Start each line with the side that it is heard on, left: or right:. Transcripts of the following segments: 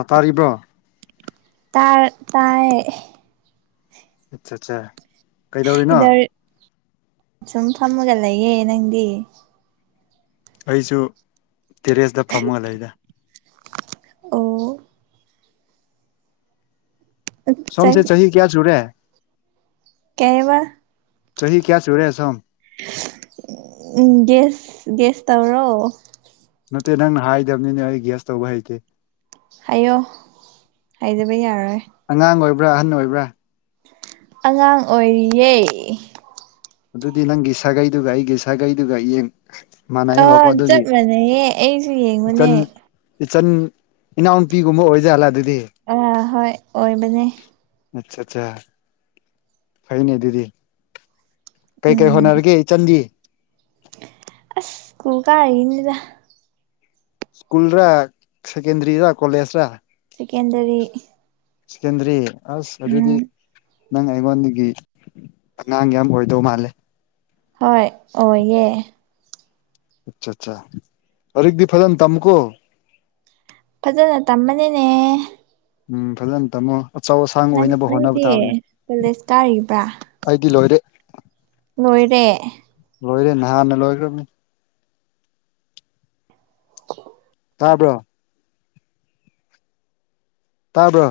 left: ꯑ ꯇꯥꯔꯤꯕ꯭ꯔꯣ
right: ꯇꯥꯔꯦ ꯇꯥꯏ
left: ꯑꯆꯥ ꯑꯆꯥ
right: [unintelligible] ꯁꯨꯝ ꯐꯝꯃꯒ ꯂꯩꯌꯦ ꯅꯪꯗꯤ
left: ꯑꯩꯁꯨ ꯇꯦꯔꯦꯁꯇ ꯐꯝꯃꯒ ꯂꯩꯗ
right: ꯑꯣ ꯆꯥꯛ
left: ꯁꯣꯝꯁꯦ ꯆꯍꯤ ꯀꯌꯥ ꯁꯨꯔꯦ
right: ꯀꯩꯕ
left: ꯆꯍꯤ ꯀꯌꯥ ꯁꯨꯔꯦ ꯁꯣꯝ
right: ꯎꯝ ꯒꯦꯁ ꯒꯦꯁ ꯇꯧꯔꯣ
left: ꯅꯠꯇꯦ ꯅꯪꯅ ꯍꯥꯏꯗꯕꯅꯤꯅꯦ ꯑꯩ ꯒꯦꯁ ꯇꯧꯕ ꯍꯩꯇꯦ
right: ꯍꯥꯏꯌꯣ ꯍꯥꯏꯗꯕ ꯌꯥꯔꯣꯏ
left: ꯑꯉꯥꯡ ꯑꯣꯏꯕ꯭ꯔꯥ ꯑꯍꯟ ꯑꯣꯏꯕ꯭ꯔꯥ
right: ꯑꯉꯥꯡ ꯑꯣꯏꯔꯤꯌꯦ
left: ꯑꯗꯨꯗꯤ ꯅꯪꯒꯤ ꯁꯥꯒꯩꯗꯨꯒ ꯑꯩꯒꯤ ꯁꯥꯒꯩꯗꯨꯒ ꯌꯦꯡ ꯃꯥꯟꯅꯩꯌꯦꯕꯀꯣ
right: ꯑꯥ
left: ꯑꯗꯨꯒꯤ
right: ꯆꯞ ꯃꯥꯟꯅꯩꯌꯦ ꯑꯩꯁꯨ ꯌꯦꯡꯕꯅꯦ
left: ꯏꯆꯟ ꯏꯆꯟ ꯏꯅꯥꯎ ꯅꯨꯄꯤꯒꯨꯝꯕ ꯑꯣꯏꯖꯥꯠꯂ ꯑꯗꯨꯗꯤ
right: ꯑꯥ ꯍꯣꯏ ꯑꯣꯏꯕꯅꯦ
left: ꯑꯠꯆꯥ ꯑꯆꯥ ꯐꯩꯅꯦ ꯑꯗꯨꯗꯤ ꯀꯩ ꯀꯩ
right: ꯎꯝ
left: ꯍꯣꯠꯅꯔꯤꯒꯦ ꯢꯆꯥꯟꯗꯤ
right: ꯑꯁ ꯀꯨꯜ ꯀꯥꯔꯤꯅꯤꯗꯥ
left: ꯁ꯭ꯀꯨꯜ ꯔ ꯁꯦꯀꯦꯟꯗꯔꯤ ꯔ ꯀꯂꯦꯖ ꯔ
right: ꯁꯦꯀꯦꯟꯗꯔꯤ
left: ꯁꯦꯀꯦꯟꯗ꯭ꯔꯤ ꯑꯁ ꯑꯗꯨꯗꯤ
right: ꯎꯝ
left: ꯅꯪ ꯑꯩꯉꯣꯟꯗꯒꯤ ꯑꯉꯥꯡ ꯌꯥꯝ ꯑꯣꯏꯗꯧ ꯃꯥꯜꯂꯦ
right: ꯍꯣꯏ ꯑꯣꯢꯌꯦ
left: ꯑꯆꯥ ꯆꯥ ꯂꯥꯏꯔꯤꯛꯇꯤ ꯐꯖꯅ ꯇꯝꯃꯨꯀꯣ
right: ꯐꯖꯅ ꯇꯝꯕꯅꯤꯅꯦ
left: ꯎꯝ ꯐꯖꯅ ꯇꯥꯝꯃꯣ ꯑꯆꯧ ꯑꯁꯥꯡ
right: ꯅꯪ
left: ꯑꯣꯏꯅꯕ ꯍꯣꯠꯅꯕ
right: ꯅꯪꯗꯤ
left: ꯇꯥꯕꯅꯦ
right: ꯀꯣꯂꯦꯖ ꯀꯥꯔꯤꯕ꯭ꯔꯥ
left: ꯑꯩꯗꯤ ꯂꯣꯏꯔꯦ
right: ꯂꯣꯏꯔꯦ
left: ꯂꯣꯏꯔꯦ ꯅꯍꯥꯟꯅ ꯂꯣꯏꯈ꯭ꯔꯝꯅꯤ ꯇꯥꯕ꯭ꯔꯣ ꯇꯥꯕ꯭ꯔꯣ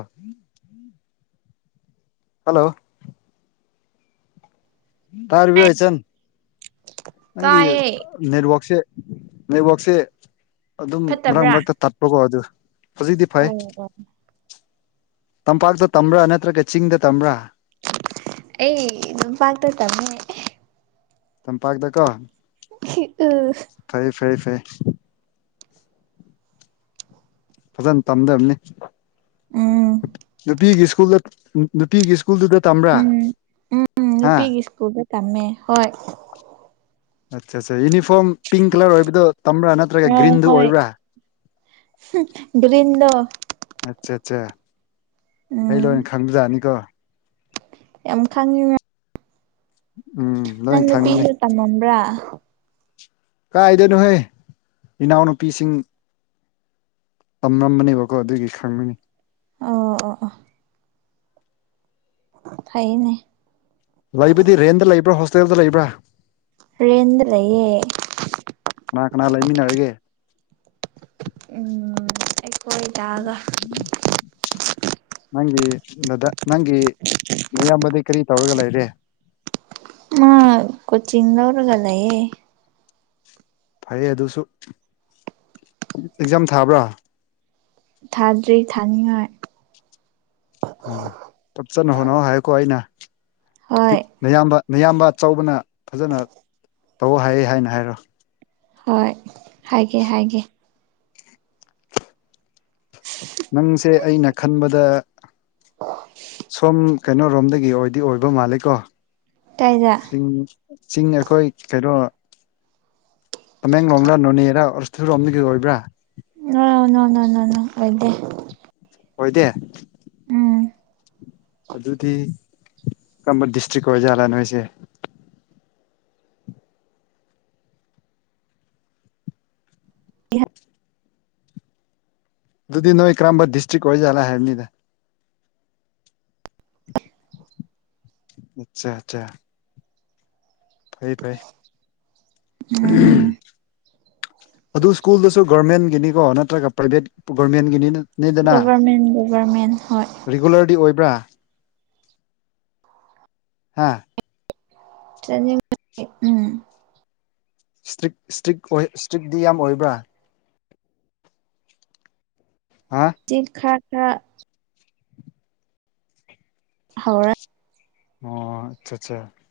left: ꯍꯜꯂꯣ ꯇꯥꯔꯤꯕꯔ ꯏꯆꯟ ꯅꯪꯒꯤ
right: ꯀꯥꯏꯌꯦ
left: ꯅꯦꯠꯋꯥꯛꯁꯦ ꯅꯦꯠꯋꯥꯛꯁꯦ ꯑꯗꯨꯝ ꯃꯔꯛ
right: ꯐꯠꯇꯕ꯭ꯔꯥ
left: ꯃꯔꯛꯇ ꯇꯠꯄꯀꯣ ꯑꯗꯨ ꯍꯧꯖꯤꯛꯇꯤ ꯐꯩ
right: ꯑꯣ ꯑꯣ
left: ꯇꯝꯄꯥꯛꯇ ꯇꯝꯕ꯭ꯔꯥ ꯅꯠꯇ꯭ꯔꯒ ꯆꯤꯡꯗ ꯇꯝꯕ꯭ꯔꯥ
right: ꯑꯩ ꯇꯝꯄꯥꯛꯇ ꯇꯝꯃꯦ
left: ꯇꯝꯄꯥꯏ ꯗꯀꯣ
right: [unintelligible]
left: ꯐꯩ ꯐꯩ ꯐꯩ ꯐꯖꯅ ꯇꯝꯗꯝꯅꯤ
right: ꯎꯝ
left: ꯅꯨꯄꯤꯒꯤ ꯁ꯭ꯀꯨꯜꯗ ꯅꯨꯄꯤꯒꯤ ꯏꯁ ꯁꯀꯨꯜꯗꯨꯗ ꯇꯝ
right: ꯎꯝ ꯎꯝ ꯅꯨꯄꯤꯒꯤ ꯁꯀꯨꯜꯗ ꯇꯝꯃꯦ ꯍꯣꯏ
left: ꯑꯆꯥ ꯑꯆꯥ ꯌꯨꯅꯤꯐꯣꯔꯝ ꯄꯤꯡ ꯀꯥꯂꯔ ꯑꯣꯏꯕꯗꯣ ꯇꯝꯕ꯭ꯔꯥ ꯅꯠꯇ꯭ꯔꯒ
right: ꯑꯥ
left: ꯒ꯭ꯔꯤꯟꯗꯨ
right: ꯍꯣꯏ
left: ꯑꯣꯏꯕ꯭ꯔꯥ
right: ꯒꯔꯤꯟ ꯗꯣ
left: ꯑꯆꯥ ꯑꯆꯥ ꯑꯩ ꯂꯣꯏ
right: ꯎꯝ
left: ꯈꯪꯕ ꯖꯥꯠꯅꯤꯀꯣ
right: ꯌꯥꯝ ꯈꯪꯉꯤꯅ
left: ꯎꯝ
right: ꯅꯪ
left: ꯂꯣꯏꯅ ꯈꯪꯒꯅꯤ
right: ꯅꯨꯄꯤꯁꯨ ꯇꯝꯃꯝꯕ꯭ꯔꯥ
left: ꯀꯥꯏꯗꯅꯣꯍꯦ ꯏꯅꯥꯎ ꯅꯨꯄꯤꯁꯤꯡ ꯇꯝꯂꯝꯕꯅꯦꯕꯀꯣ ꯑꯗꯨꯒꯤ ꯈꯪꯕꯅꯤ
right: ꯑꯣ ꯑꯣ ꯐꯩꯅꯦ
left: ꯂꯩꯕꯗꯤ ꯔꯦꯟꯗ ꯂꯩꯕ꯭ꯔꯥ ꯍꯣꯁꯇꯦꯜꯗ ꯂꯩꯕ꯭ꯔꯥ
right: ꯔꯦꯟꯗ ꯂꯩꯌꯦ
left: ꯀꯅꯥ ꯀꯅꯥ ꯂꯩꯃꯤꯟꯅꯔꯒꯦ
right: ꯎꯝ ꯑꯩꯈꯣꯏ ꯗꯥꯒ
left: ꯅꯪꯒꯤꯗ ꯅꯪꯒꯤ ꯏꯌꯥꯝꯕꯗꯤ ꯀꯔꯤ ꯇꯧꯔꯒ ꯂꯩꯔꯤ
right: ꯃꯥ ꯀꯣꯆꯤꯡ ꯂꯧꯔ ꯂꯩꯌꯦ
left: ꯐꯩꯌꯦ ꯑꯗꯨꯁꯨ ꯑꯦꯛꯖꯥꯝ ꯊꯥꯕ꯭ꯔꯥ
right: ꯊꯥꯗ꯭ꯔꯤ ꯊꯥꯅꯤꯡꯉꯥꯢ
left: ꯎꯝ ꯐꯖꯥꯖ ꯍꯣꯠꯅꯧ ꯍꯥꯏꯌꯣꯀꯣ ꯑꯩꯅ
right: ꯍꯣꯏ
left: ꯅꯌꯥꯝꯕ ꯅꯌꯥꯝꯕ ꯑꯆꯧꯕꯅ ꯐꯖꯅ ꯇꯧ ꯍꯥꯏꯌꯦ ꯍꯥꯏꯅ ꯍꯥꯏꯔꯣ
right: ꯍꯣꯏ ꯍꯥꯏꯒꯦ ꯍꯥꯏꯒꯦ [unintelligible]
left: ꯅꯪꯁꯦ ꯑꯩꯅ ꯈꯟꯕꯗ ꯁꯣꯝ ꯀꯩꯅꯣꯔꯣꯝꯗꯒꯤ ꯑꯣꯏꯗꯤ ꯑꯣꯏꯕ ꯃꯥꯜꯂꯦꯀꯣ
right: ꯀꯥꯏꯗ
left: ꯆꯤꯡ ꯆꯤꯡ ꯑꯩꯈꯣꯏ ꯀꯩꯅꯣ ꯇꯃꯦꯡꯂꯣꯡꯂ ꯅꯣꯅꯦꯔꯥ ꯎꯔꯁꯨꯔꯣꯝꯒꯤ ꯑꯣꯏꯕ꯭ꯔꯥ
right: ꯅꯣ ꯅꯣ ꯅꯣ ꯑꯣꯢꯗꯦ
left: ꯑꯣꯏꯗꯦ
right: ꯎꯝ
left: ꯑꯗꯨꯗꯤ ꯀꯔꯝꯕ ꯗꯤꯁꯇ꯭ꯔꯤꯛ ꯑꯣꯏꯖꯥꯠꯂꯥ ꯅꯣꯏꯁꯦ ꯑꯗꯨꯗꯤ ꯅꯣꯏ ꯀꯔꯝꯕ ꯗꯤꯁꯇ꯭ꯔꯤꯛ ꯑꯣꯏꯖꯠꯂ ꯍꯥꯏꯕꯅꯤꯗ ꯑꯆꯥ ꯑꯆꯥ ꯐꯩ ꯐꯩ
right: ꯎꯝ
left: ꯑꯗꯨ ꯁ꯭ꯀꯨꯜꯗꯁꯨ ꯒꯣꯔꯃꯦꯟꯒꯤꯅꯤꯀꯣ ꯅꯠꯇ꯭ꯔꯒ ꯄ꯭ꯔꯥꯏꯚꯦꯠ ꯒꯣꯔꯃꯦꯟꯒꯤꯅꯤꯅ
right: ꯒꯣꯚꯔꯃꯦꯟ ꯒꯣꯚꯔꯃꯦꯟ ꯍꯣꯏ
left: ꯔꯤꯒꯨꯂꯔꯗꯤ ꯑꯣꯏꯕ꯭ꯔꯥ ꯍꯥꯥ
right: ꯆꯠꯅꯤꯡ ꯎꯝ
left: ꯏꯁꯇ꯭ꯔꯤꯛ ꯏꯁꯇ꯭ꯔꯤꯛ ꯑꯣꯏ ꯏꯁꯇ꯭ꯔꯤꯛꯇꯤ ꯌꯥꯝ ꯑꯣꯏꯕ꯭ꯔꯥ ꯍꯥ
right: ꯏꯁꯇ꯭ꯔꯤꯛ ꯈꯔ ꯈꯔ ꯍꯧꯔꯦ
left: ꯑꯣ ꯑꯆꯥ ꯑꯆꯥ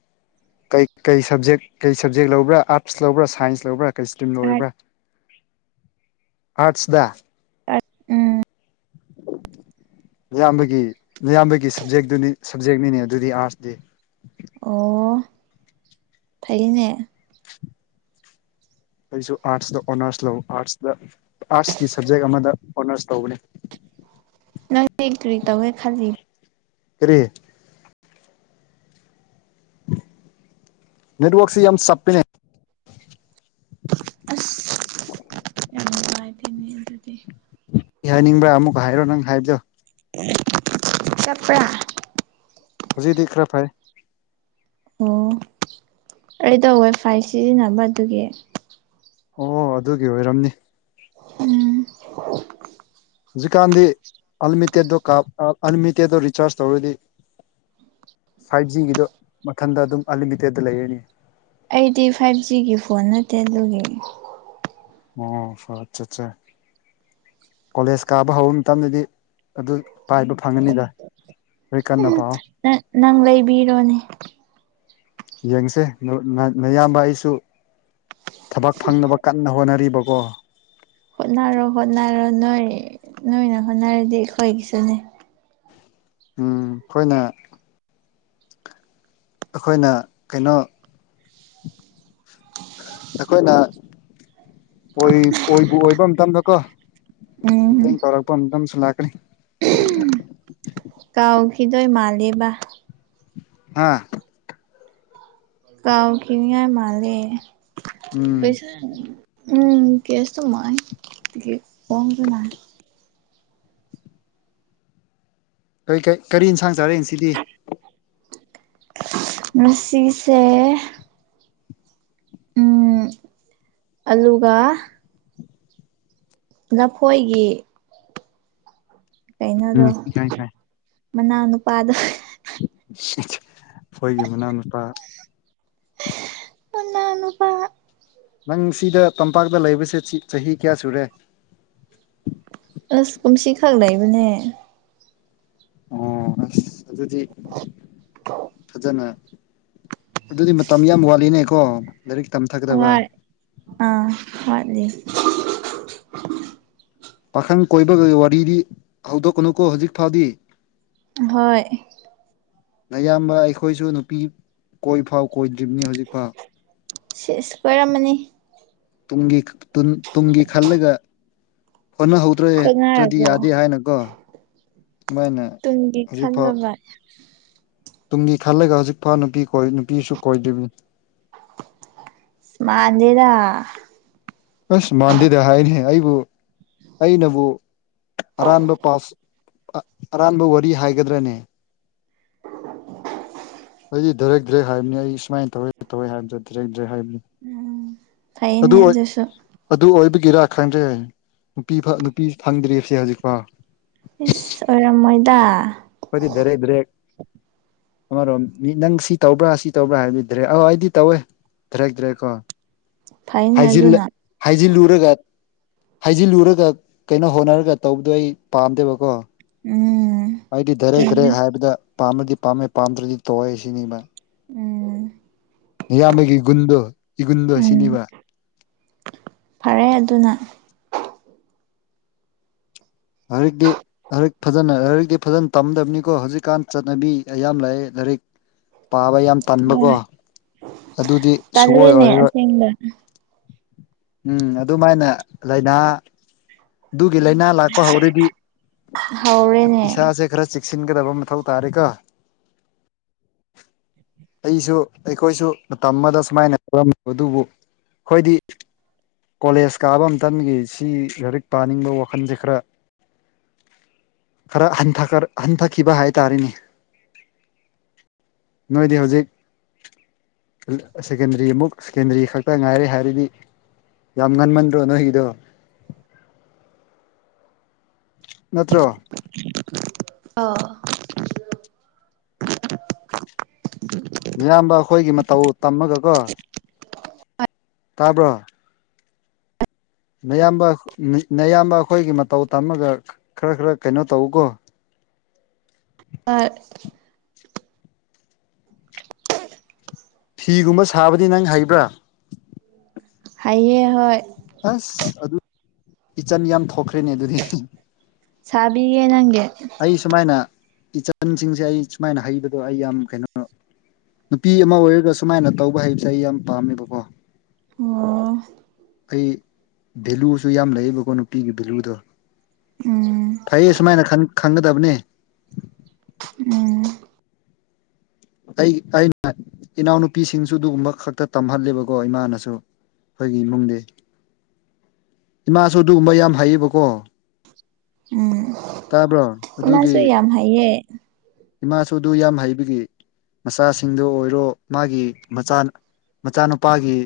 left: ꯀꯩ ꯀꯩ ꯁꯞꯖꯦꯛ ꯀꯩ ꯁꯞꯖꯦꯛ ꯂꯧꯕ꯭ꯔꯥ ꯑꯥꯔꯠꯁ ꯂꯧꯕ꯭ꯔꯥ ꯁꯥꯏꯟꯁ ꯂꯧꯕ꯭ꯔꯥ ꯀꯩ ꯁ꯭ꯇꯔꯤꯝ
right: ꯈꯔ
left: ꯂꯧꯋꯦꯕ ꯑꯥꯔꯠꯁꯗ
right: ꯑꯥꯔꯠꯁ ꯎꯝ
left: ꯏꯌꯥꯝꯕꯒꯤ ꯅꯌꯥꯝꯕꯒꯤ ꯁꯞꯖꯦꯛꯇꯨꯅꯤ ꯁꯞꯖꯦꯛꯅꯤꯅꯦ ꯑꯗꯨꯗꯤ ꯑꯥꯔꯠꯁꯇꯤ
right: ꯑꯣ ꯐꯩꯅꯦ
left: ꯑꯩꯁꯨ ꯑꯥꯔꯠꯁꯇ ꯑꯣꯅꯔꯁ ꯂꯧ ꯑꯥꯔꯠꯁꯇ ꯑꯥꯔꯠꯁꯀꯤ ꯁꯕꯖꯦꯛ ꯑꯃꯗ ꯑꯣꯅꯔꯁ ꯇꯧꯕꯅꯦ
right: ꯅꯪꯗꯤ ꯀꯔꯤ ꯇꯧꯒꯦ ꯈꯜꯂꯤ
left: ꯀꯔꯤ ꯅꯠꯋꯔꯛꯁꯦ ꯌꯥꯝ ꯆꯞꯄꯦ
right: ꯑꯁ ꯅꯦ ꯑꯗꯨꯗꯤ [unintelligible]
left: ꯀꯩ ꯍꯥꯏꯅꯤꯡꯕ꯭ꯔꯥ ꯑꯃꯨꯛꯀ ꯍꯥꯏꯔꯣ ꯅꯪ ꯍꯥꯏꯕꯗꯣ
right: ꯆꯞꯄꯦ
left: ꯍꯧꯖꯤꯛꯇꯤ ꯈꯔ ꯐꯩ
right: ꯑꯣ ꯑꯩꯗꯣ ꯋꯥꯏꯐꯥꯏ ꯁꯤꯖꯤꯟꯅꯕ ꯑꯗꯨꯒꯤ
left: ꯑꯣ ꯑꯗꯨꯒꯤ ꯑꯣꯏꯔꯝꯅꯤ
right: ꯎꯝ
left: ꯍꯧꯖꯤꯛꯀꯥꯟꯗꯤ ꯑꯜꯂꯤꯃꯤꯇꯦꯠꯇꯣ ꯀꯥꯞ ꯑꯜꯂꯤꯃꯤꯇꯦꯠꯇꯣ ꯔꯤꯆꯥꯔꯖ ꯇꯧꯔꯗꯤ ꯐꯥꯏꯚ ꯖꯤꯒꯤꯗꯣ ꯃꯊꯟꯇ ꯑꯗꯨꯝ ꯑꯟꯂꯤꯃꯤꯇꯦꯗꯇ ꯂꯩꯔꯅꯤ
right: ꯑꯩꯗꯤ ꯐꯥꯏꯚ ꯖꯤꯒꯤ ꯐꯣꯟ ꯅꯠꯇꯦ ꯑꯗꯨꯒꯤ
left: ꯑꯣ ꯑꯠꯆꯥ ꯑꯠꯆꯥ ꯀꯣꯂꯦꯖ ꯀꯥꯕ ꯍꯧꯕ ꯃꯇꯝꯗꯗꯤ ꯑꯗꯨ ꯄꯥꯏꯕ ꯐꯪꯉꯅꯤꯗ ꯂꯥꯢꯔꯤꯛ ꯀꯟꯅ
right: ꯎꯝ
left: ꯄꯥꯎ
right: ꯅꯪ ꯂꯩꯕꯤꯔꯣꯅꯦ
left: ꯌꯦꯡꯁꯦ ꯅꯌꯥꯝꯕ ꯑꯩꯁꯨ ꯊꯕꯛ ꯐꯪꯅꯕ ꯀꯟꯅ ꯍꯣꯠꯅꯔꯤꯕꯀꯣ
right: ꯍꯣꯠꯅꯔꯣ ꯍꯣꯠꯅꯔꯣ ꯅꯣꯏ ꯅꯣꯏꯅ ꯍꯣꯠꯅꯔꯗꯤ ꯑꯩꯈꯣꯏꯒꯤꯁꯨꯅꯤ
left: ꯎꯝ ꯑꯩꯈꯣꯏꯅ ꯑꯩꯈꯣꯏꯅ ꯀꯩꯅꯣ ꯑꯩꯈꯣꯏꯅ ꯑꯣꯏꯕꯨ ꯑꯣꯏꯕ ꯃꯇꯝꯗꯀꯣ ꯃꯇꯦꯡ
right: ꯎꯝ
left: ꯇꯧꯔꯛꯄ ꯃꯇꯝꯁꯨ ꯂꯥꯛꯀꯅꯤ
right: ꯀꯥꯎꯈꯤꯗꯣꯏ ꯃꯥꯜꯂꯦꯕ
left: ꯍꯥꯥ
right: ꯀꯥꯎꯈꯤꯅꯤꯉꯥꯢ ꯃꯥꯜꯂꯦ
left: ꯎꯝ
right: ꯎꯝ ꯀꯦꯁ ꯇ [unintelligible] ꯃꯥꯏ ꯀꯃꯁꯨꯅꯥꯏ
left: ꯀꯩꯀꯩ ꯀꯔꯤ ꯏꯟꯁꯥꯡ ꯆꯥꯔꯦ ꯉꯁꯤꯗꯤ
right: ꯉꯁꯤꯁꯦ ꯎꯝ ꯑꯂꯨꯒ ꯂꯐꯣꯏꯒꯤ ꯀꯩꯅꯣꯗꯣ
left: ꯎꯝ ꯏꯀꯥꯏ ꯏꯀꯥꯏ
right: ꯃꯅꯥꯎꯅꯨꯄꯥꯗꯣ
left: [unintelligible] ꯈꯣꯏꯒꯤ ꯃꯅꯥꯎꯅꯨꯄꯥ
right: ꯃꯅꯥꯎꯅꯨꯄꯥ
left: ꯅꯪ ꯁꯤꯗ ꯇꯝꯄꯥꯛꯇ ꯂꯩꯕꯁꯦ ꯆꯍꯤ ꯀꯌꯥ ꯁꯨꯔꯦ
right: ꯑꯁ ꯀꯨꯝꯁꯤ ꯈꯛ ꯂꯩꯕꯅꯦ
left: ꯑꯣ ꯑꯁ ꯑꯗꯨꯗꯤ ꯐꯖꯅ ꯑꯗꯨꯗꯤ ꯃꯇꯝ ꯌꯥꯝ ꯋꯥꯠꯂꯤꯅꯦꯀꯣ ꯂꯥꯏꯔꯤꯛ ꯇꯝꯊꯥꯒꯗꯕ
right: ꯍꯣꯏ ꯑꯥ ꯋꯥꯠꯂꯤ
left: ꯄꯥꯈꯪ ꯀꯣꯏꯕꯒꯤ ꯋꯥꯔꯤꯗꯤ ꯍꯧꯗꯣꯛꯀꯅꯨꯀꯣ ꯍꯧꯖꯤꯛ ꯐꯥꯎꯗꯤ
right: ꯍꯣꯏ
left: ꯅꯌꯥꯝꯕ ꯑꯩꯈꯣꯏꯁꯨ ꯅꯨꯄꯤ ꯀꯣꯏꯐꯥꯎ ꯀꯣꯏꯗ꯭ꯔꯤꯝꯅꯤ ꯍꯧꯖꯤꯛꯐꯥꯎ
right: ꯁꯤꯁ ꯀꯣꯏꯔꯝꯃꯅꯤ
left: ꯨꯇꯨꯡꯒꯤ ꯇꯨꯡꯒꯤ ꯈꯜꯂꯒ ꯍꯣꯠꯅꯍꯧ ꯇ꯭ꯔꯦ ꯇ꯭ꯔꯗꯤ
right: ꯀꯣꯏꯅꯔꯕꯣ
left: ꯌꯥꯗꯦ ꯍꯥꯏꯅꯀꯣ ꯑꯗꯨꯃꯥꯏꯅ ꯍꯧꯖꯤꯛꯐꯥꯎ
right: ꯋꯥꯠ
left: ꯇꯨꯡꯒꯤ ꯈꯜꯂꯒ ꯍꯧꯖꯤꯛꯐꯥꯎ ꯅꯨꯄꯤ ꯀꯣꯏ ꯅꯨꯄꯤꯁꯨ ꯀꯣꯏꯗ꯭ꯔꯤꯕꯅꯤ
right: ꯃꯟꯗꯦꯗ
left: ꯑꯁ ꯃꯥꯟꯗꯦꯗ ꯍꯥꯏꯅꯦꯍꯦ ꯑꯩꯕꯨ ꯑꯩꯅꯕꯨ ꯑꯔꯥꯟꯕ ꯄꯥꯁ ꯑꯔꯥꯟꯕ ꯋꯥꯔꯤ ꯍꯥꯏꯒꯗ꯭ꯔꯅꯦ ꯑꯩꯗꯤ ꯗꯥꯏꯔꯦꯛ ꯗꯥꯏꯔꯦꯛ ꯍꯥꯏꯕꯅꯤ ꯑꯩ ꯁꯨꯃꯥꯏ ꯇꯧꯋꯦ ꯇꯧꯔꯦ ꯍꯥꯏꯕꯗꯣ ꯗꯥꯏꯔꯦꯛ ꯗꯥꯏꯔꯦꯛ ꯍꯥꯏꯕꯅꯤ
right: ꯎꯝ ꯐꯩꯅꯦ
left: ꯑꯗꯨ
right: ꯑꯗꯨꯁꯨ
left: ꯑꯗꯨ ꯑꯣꯏꯕꯒꯤꯔ ꯈꯪꯗ꯭ꯔꯦ ꯅꯨꯄꯤ ꯅꯨꯄꯤ ꯐꯪꯗ꯭ꯔꯤꯁꯦ ꯍꯧꯖꯤꯛꯐꯥꯎ
right: ꯏꯁ ꯑꯣꯏꯔꯝꯃꯣꯏꯗꯥ
left: ꯈꯣꯏꯗꯤ ꯗꯥꯏꯔꯦꯛ ꯗꯥꯏꯔꯦꯛ ꯑꯃꯔꯣꯝ ꯃꯤ ꯅꯪ ꯁꯤ ꯇꯧꯕ꯭ꯔꯥ ꯁꯤ ꯇꯧꯕ꯭ꯔꯥ ꯍꯥꯏꯕꯤꯗ꯭ꯔꯦ ꯑꯥ ꯑꯩꯗꯤ ꯇꯧꯋꯦ ꯗꯥꯏꯔꯦꯛ ꯗ꯭ꯔꯦꯛꯀꯣ
right: ꯐꯩꯅꯦ
left: ꯍꯥꯏꯖꯤꯜ
right: ꯑꯗꯨꯅ
left: ꯍꯥꯏꯖꯤꯜꯂꯨꯔꯒ ꯍꯩꯖꯤꯜꯂꯨꯔꯒ ꯀꯩꯅꯣ ꯍꯣꯠꯅꯔꯒ ꯇꯧꯕꯗꯣ ꯑꯩ ꯄꯥꯝꯗꯦꯕꯀꯣ
right: ꯎꯝ
left: ꯑꯩꯗꯤ ꯗꯥꯏꯔꯦꯛ ꯗꯥꯏꯔꯦꯛ
right: ꯆꯨꯝꯃꯤ
left: ꯍꯥꯏꯕꯗ ꯄꯥꯝꯃꯗꯤ ꯄꯥꯝꯃꯦ ꯄꯥꯝꯗ꯭ꯔꯥꯗꯤ ꯇꯧꯑꯦ ꯁꯤꯅꯤꯕ
right: ꯎꯝ
left: ꯅꯌꯥꯝꯕꯒꯤ ꯒꯨꯟꯗꯣ ꯏꯒꯨꯟꯗꯣ ꯁꯤꯅꯤꯕ
right: ꯐꯥꯔꯦ ꯑꯗꯨꯅ
left: [unintelligible] ꯂꯥꯏꯔꯤꯛ ꯐꯖꯅ ꯂꯥꯏꯔꯤꯛꯇꯤ ꯐꯖꯅ ꯇꯝꯗꯧꯅꯤꯀꯣ ꯍꯧꯖꯤꯛꯀꯥꯟ ꯆꯠꯅꯕꯤ ꯌꯥꯝ ꯂꯥꯛꯑꯦ ꯂꯥꯏꯔꯤꯛ ꯄꯥꯕ ꯌꯥꯝ ꯇꯟꯕꯀꯣ
right: ꯍꯣꯏ
left: ꯑꯗꯨꯗꯤ ꯁꯨꯛꯑꯣꯏ
right: ꯇꯜꯂꯦꯅꯦ
left: ꯑꯣꯏꯔꯥꯔꯣꯏ
right: [unintelligible]
left: ꯎꯝ ꯑꯗꯨꯃꯥꯏꯅ ꯂꯩꯅꯥ ꯗꯨꯒꯤ ꯂꯩꯅꯥ ꯂꯥꯛꯄ ꯍꯧꯔꯗꯤ
right: ꯍꯧꯔꯦꯅꯦ
left: ꯏꯁꯥꯁꯦ ꯈꯔꯥ ꯆꯦꯛ ꯁꯤꯟꯒꯗꯕ ꯃꯊꯧ ꯇꯥꯔꯦꯀꯣ ꯑꯩꯁꯨ ꯑꯩꯈꯣꯏꯁꯨ ꯃꯇꯝ ꯑꯃꯗ ꯁꯨꯃꯥꯏꯅ ꯇꯧꯔꯝꯃꯤ ꯑꯗꯨꯕꯨ ꯈꯣꯏꯗꯤ ꯀꯣꯂꯦꯖ ꯀꯥꯕ ꯃꯇꯝꯒꯤ ꯁꯤ ꯂꯥꯏꯔꯤꯛ ꯄꯥꯅꯤꯡꯕ ꯋꯥꯈꯜꯖꯦ ꯈꯔ ꯈꯔ ꯍꯟꯊ ꯍꯟꯊꯈꯤꯕ ꯍꯥꯏꯇꯥꯔꯦꯅꯦ ꯅꯣꯏꯗꯤ ꯍꯧꯖꯤꯛ ꯁꯦꯀꯦꯟꯗꯔꯤꯃꯨꯛ ꯁꯦꯀꯦꯟꯗꯔꯤ ꯈꯛꯇ ꯉꯥꯏꯔꯦ ꯍꯥꯏ ꯑꯗꯨꯗꯤ ꯌꯥꯝ ꯉꯟꯃꯟꯗ꯭ꯔꯣ ꯅꯣꯏꯒꯤꯗꯣ ꯅꯠꯇ꯭ꯔꯣ
right: ꯑꯥꯎ
left: ꯃꯤꯌꯥꯝꯕ ꯑꯩꯈꯣꯏꯒꯤ ꯃꯇꯧ ꯇꯝꯃꯒ ꯀꯣ ꯇꯥꯕ꯭ꯔꯣ ꯅꯌꯥꯝꯕ ꯅꯌꯥꯝꯕ ꯑꯩꯈꯣꯏꯒꯤ ꯃꯇꯧ ꯇꯝꯃꯒ ꯈꯔ ꯈꯔ ꯀꯩꯅꯣ ꯇꯧꯋꯣꯀꯣ
right: ꯍꯣꯢ
left: ꯐꯤꯒꯨꯝꯕ ꯁꯥꯕꯗꯤ ꯅꯪ ꯍꯩꯕ꯭ꯔꯥ
right: ꯍꯥꯏꯌꯦ ꯍꯣꯏ
left: ꯑꯁ ꯑꯗꯨ ꯏꯆꯟ ꯌꯥꯝ ꯊꯣꯛꯈ꯭ꯔꯦꯅꯦ ꯑꯗꯨꯗꯤ
right: ꯁꯥꯕꯤꯒꯦ ꯅꯪꯒꯤ
left: ꯑꯩ ꯁꯨꯃꯥꯏꯅ ꯏꯆꯟꯁꯤꯡꯁꯦ ꯑꯩ ꯁꯨꯃꯥꯏꯅ ꯍꯩꯕꯗꯣ ꯑꯩ ꯌꯥꯝ ꯀꯩꯅꯣ ꯅꯨꯄꯤ ꯑꯃ ꯑꯣꯏꯔꯒ ꯁꯨꯃꯥꯏꯅ ꯇꯧꯕ ꯍꯩꯕꯁꯦ ꯑꯩ ꯌꯥꯝ ꯄꯥꯝꯃꯦꯕꯀꯣ
right: ꯑꯣ
left: ꯑꯩ ꯚꯦꯂꯨꯁꯨ ꯌꯥꯝ ꯂꯩꯌꯦꯕꯀꯣ ꯅꯨꯄꯤꯒꯤ ꯚꯦꯂꯨꯗꯣ
right: ꯎꯝ
left: ꯐꯩꯌꯦ ꯁꯨꯃꯥꯏꯅ ꯈꯪꯒꯗꯕꯅꯦ
right: ꯎꯝ
left: ꯑꯩ ꯑꯩꯅ ꯏꯅꯥꯎꯅꯨꯄꯤꯁꯤꯡꯁꯨ ꯑꯗꯨꯒꯨꯝꯕ ꯈꯛꯇ ꯇꯝꯍꯜꯂꯦꯕꯀꯣ ꯏꯃꯥꯅꯁꯨ ꯑꯩꯈꯣꯏꯒꯤ ꯏꯃꯨꯡꯗꯤ ꯏꯃꯥꯁꯨ ꯑꯗꯨꯒꯨꯝꯕ ꯌꯥꯝ ꯍꯩꯌꯦꯕꯀꯣ
right: ꯎꯝ
left: ꯇꯥꯕ꯭ꯔꯣ
right: ꯅꯁꯨ
left: ꯑꯗꯨꯒꯤ
right: ꯌꯥꯝ ꯍꯥꯏꯌꯦ
left: ꯏꯃꯥꯁꯨ ꯑꯗꯨ ꯌꯥꯝ ꯍꯩꯕꯒꯤ ꯃꯆꯥꯁꯤꯡꯗꯣ ꯑꯣꯏꯔꯣ ꯃꯥꯒꯤ ꯃꯆꯥ ꯃꯆꯥꯅꯨꯄꯥꯒꯤ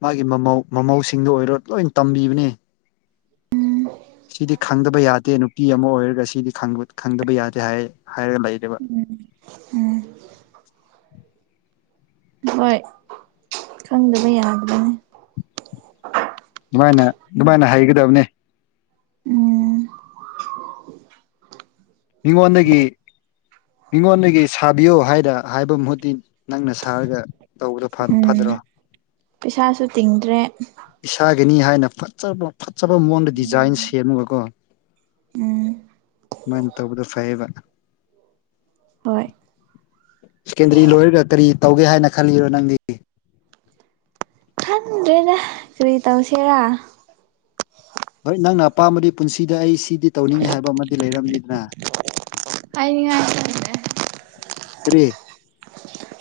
left: ꯃꯥꯒꯤ ꯃꯃꯧ ꯃꯃꯧꯁꯤꯡꯗ ꯑꯣꯏꯔꯣ ꯂꯣꯏ ꯇꯝꯕꯤꯕꯅꯦ ꯁꯤꯗꯤ ꯈꯪꯗꯕ ꯌꯥꯗꯦ ꯅꯨꯄꯤ ꯑꯃ ꯑꯣꯏꯔꯒ ꯁꯤꯗꯤ ꯈꯪꯗꯕ ꯌꯥꯗꯦ ꯍꯥꯏꯔꯒ ꯂꯩꯔꯦꯕ
right: ꯎꯝ ꯎꯝ ꯍꯣꯏ ꯈꯪꯗꯕ ꯌꯥꯗ꯭ꯔꯤꯅꯦ
left: ꯑꯗꯨꯃꯥꯏꯅ ꯑꯗꯨꯃꯥꯏꯅ ꯍꯩꯒꯗꯕꯅꯦ
right: ꯎꯝ
left: ꯃꯤꯉꯣꯟꯗꯒꯤ ꯃꯤꯉꯣꯟꯗꯒꯤ ꯁꯥꯕꯤꯌꯣ ꯍꯥꯏꯅ ꯍꯥꯏꯕ ꯃꯍꯨꯠꯇꯤ ꯅꯪꯅ ꯁꯥꯔꯒ ꯇꯧꯕꯗꯣ ꯐꯠ
right: ꯎꯝ
left: ꯐꯠꯗ꯭ꯔꯣ
right: ꯄꯩꯁꯥꯁꯨ ꯇꯤꯡꯗ꯭ꯔꯦ
left: ꯏꯁꯥꯒꯤꯅꯤ ꯍꯥꯏꯅ ꯐꯕ ꯐꯖꯕ ꯃꯉꯣꯟꯗ ꯗꯤꯖꯥꯏꯟ
right: ꯎꯝ
left: ꯁꯦꯝꯃꯒꯀꯣ
right: ꯎꯝ
left: ꯃꯣꯏꯅ ꯇꯧꯕꯗꯣ ꯐꯩꯌꯦꯕ
right: ꯍꯣꯏ
left: ꯁꯦꯀꯦꯟꯗꯔꯤ ꯂꯣꯏꯔꯒ ꯀꯔꯤ ꯇꯧꯒꯦ ꯍꯥꯏꯅ ꯈꯜꯂꯤꯔꯣ ꯅꯪꯗꯤ
right: ꯈꯪꯗ꯭ꯔꯦꯗ ꯀꯔꯤ ꯇꯧꯁꯦꯔꯥ
left: ꯍꯣꯏ ꯅꯪꯅ ꯑꯄꯥꯝꯕꯗꯤ ꯄꯨꯟꯁꯤꯗ ꯑꯩ ꯁꯤꯗꯤ ꯇꯧꯅꯤꯡꯉꯦ ꯍꯥꯏꯕ ꯑꯃꯗꯤ ꯂꯩꯔꯝꯅꯤꯗꯅ
right: ꯍꯥꯏꯅꯤꯡꯉꯥꯢ
left: ꯀꯔꯤ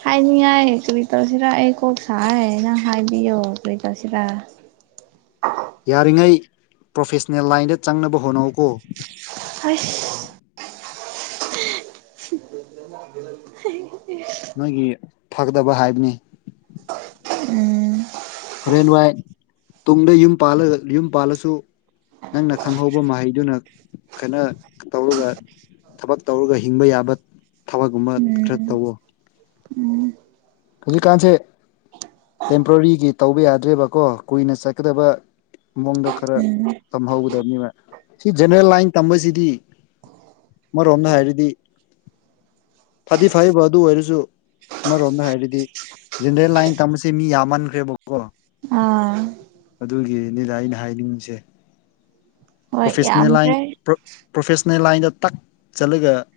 right: ꯍꯥꯏꯅꯤꯡꯉꯥꯏ ꯀꯔꯤ ꯇꯧꯁꯤꯔꯥ ꯑꯩ ꯀꯣꯛ ꯁꯥꯏꯌꯦ ꯅꯪ ꯍꯥꯏꯕꯤꯌꯣ ꯀꯔꯤ ꯇꯧꯁꯤꯔꯥ
left: ꯌꯥꯔꯤꯉꯩ ꯄ꯭ꯔꯣꯐꯦꯁꯅꯦꯜ ꯂꯥꯏꯟꯗ ꯆꯪꯅꯕ ꯍꯣꯠꯅꯧꯀꯣ
right: ꯍꯣꯏ [unintelligible] [inaudible] [unintelligible]
left: ꯅꯣꯏꯒꯤ ꯐꯗꯕ ꯍꯥꯏꯕꯅꯦ꯫
right: ꯎꯝ
left: ꯍꯣꯔꯦꯟ ꯋꯥꯏ ꯇꯨꯡꯗ ꯌꯨꯝꯄꯥꯜꯂꯒ ꯌꯨꯝ ꯄꯥꯜꯂꯁꯨ꯫ ꯅꯪꯅ ꯈꯪꯍꯧꯕ ꯃꯍꯩꯗꯨꯅ ꯀꯩꯅꯣ ꯇꯧꯔꯒ ꯊꯕꯛ ꯇꯧꯔꯒ ꯍꯤꯡꯕ ꯌꯥꯕ ꯊꯕꯛꯒꯨꯝꯕ
right: ꯎꯝ
left: ꯈꯔ ꯇꯧꯋꯣ꯫
right: ꯎꯝ
left: ꯍꯧꯖꯤꯛꯀꯥꯟꯁꯦ ꯇꯦꯝꯄꯔꯔꯤꯒꯤ ꯇꯧꯕ ꯌꯥꯗ꯭ꯔꯦꯕꯀꯣ ꯀꯨꯏꯅ ꯆꯠꯀꯗꯕ ꯃꯑꯣꯡꯗ ꯈꯔ
right: ꯎꯝ
left: ꯇꯝꯍꯧꯒꯗꯕꯅꯤꯕ ꯁꯤ ꯖꯦꯅꯔꯦꯜ ꯂꯥꯏꯟ ꯇꯝꯕꯁꯤꯗꯤ ꯑꯃꯔꯣꯗ ꯍꯥꯏꯔꯗꯤ ꯐꯗꯤ ꯐꯩꯕ ꯑꯗꯨ ꯑꯣꯏꯔꯁꯨ ꯑꯃꯔꯣꯝꯗ ꯍꯥꯏꯔ ꯗꯤ ꯖꯦꯟꯗꯔꯦꯜ ꯂꯥꯏꯟ ꯇꯝꯕꯁꯦ ꯃꯤ ꯌꯥꯝꯃꯟꯈ꯭ꯔꯦꯕꯀꯣ꯫
right: ꯑꯥ
left: ꯑꯗꯨꯒꯤꯅꯤꯗ ꯑꯩꯅ ꯍꯥꯏꯅꯤꯡꯁꯦ꯫
right: ꯍꯣꯏ
left: ꯄ꯭ꯔꯣꯐꯦꯁꯅꯦꯜ ꯂꯥꯏꯟ
right: ꯌꯥꯝꯈ꯭ꯔꯦ
left: ꯄ꯭ꯔꯣꯐꯦꯁꯟꯅꯦꯜ ꯂꯥꯏꯟꯗ ꯇꯛ ꯆꯠꯂꯒ